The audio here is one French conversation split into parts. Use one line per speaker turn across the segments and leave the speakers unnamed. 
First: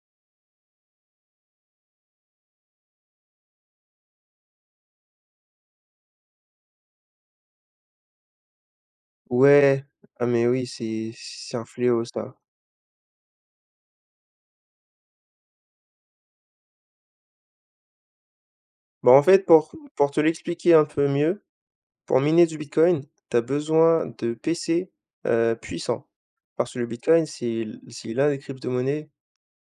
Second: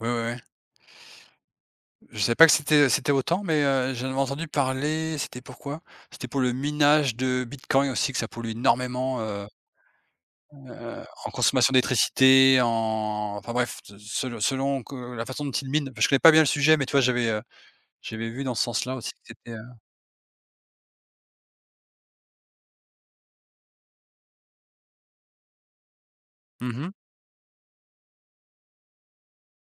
Ouais, ouais, ouais. Je savais pas que c'était c'était autant, mais heu, j'en avais entendu parler, c'était pourquoi? C'était pour le minage de Bitcoin aussi que ça pollue énormément, heu
Ouais, ah mais oui,
heu,
c'est
en
c'est un
consommation
fléau ça.
d'électricité, en enfin bref, de se selon selon que la façon dont il mine, je connais pas bien le sujet, mais tu vois? J'avais, heu, j'avais vu dans ce sens-là aussi
Ben
que
en fait,
c'était, heu
pour pour te l'expliquer un peu mieux, pour miner du Bitcoin, tu as besoin de PC, heu, puissant,
Mmh
parce que le
mh.
Bitcoin c'est le c'est l'un des cryptomonnaies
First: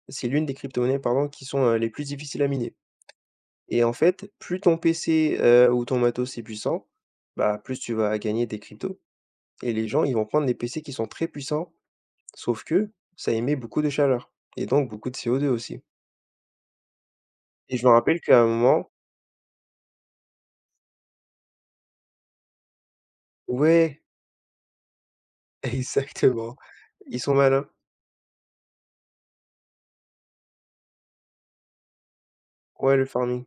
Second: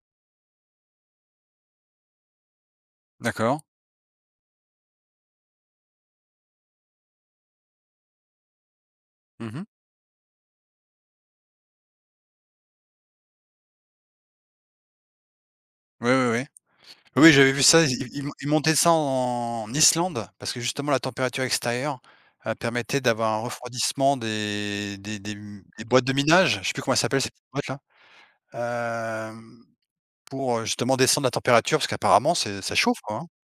c'est l'une des cryptomonnaies pardon qui sont, heu, les plus difficiles à miner
D'accord.
et en fait, plus ton PC, heu, ou ton matos est puissant, bah, plus tu vas gagner des cryptos
Mmh mh.
et les gens ils vont prendre les PC qui sont très puissants, sauf que ça émet beaucoup de chaleur et donc beaucoup de CO2, aussi
Oui, oui, oui. Oui j'avais vu
et
ça,
je m'en
ils
rappelle
ils
qu'à un
ils montaient
moment
ça en Islande parce que justement la température extérieure, heu, permettait d'avoir un
Ouais.
refroidissement des des des m des boîtes de
Exactement,
minage, je sais plus comment elle
ils
s'appelle cette
sont
petite
malins.
boîte la, hem, pour, heu, justement descendre la température parce qu'apparemment c'est ça
Ouais
chauffe
le
quoi hein?
farming.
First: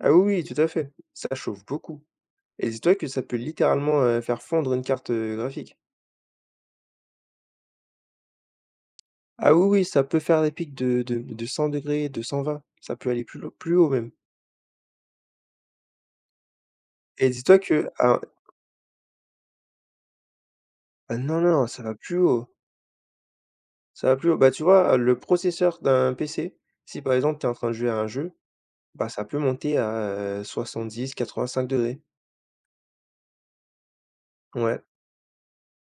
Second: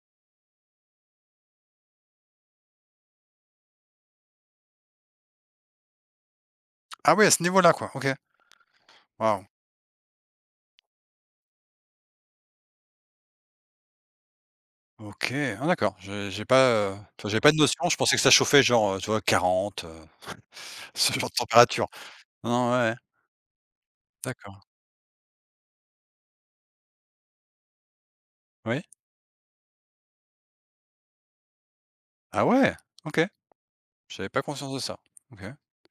Ah oui, oui tout à fait, ça chauffe beaucoup et dis-toi que ça peut littéralement, heu, faire fondre une carte, heu, graphique.
Ah ouais, à ce niveau-là quoi, OK. Wahou.
Ah oui oui ça peut faire des pics de de de 100º, de 120, ça peut aller plus lau plus haut même.
OK, ah d'accord, je j'ai pas, heu, tu
Et
vois? J'ai pas de
dis-toi que
notion, je pensais
un
que ça chauffait genre, heu, tu vois 40, heu, ce
Heu,
genre de
non, non, ça
température.
va plus haut
Non, non, ouais ouais.
ça va plus haut. Bah tu
D'accord.
vois? le processeur d'un PC, si par exemple, tu es en train de jouer à un jeu,
Oui.
bah, ça peut monter à, heu, 70-85º degrés.
Ah ouais, OK. J'avais pas conscience de
Ouais.
ça, OK.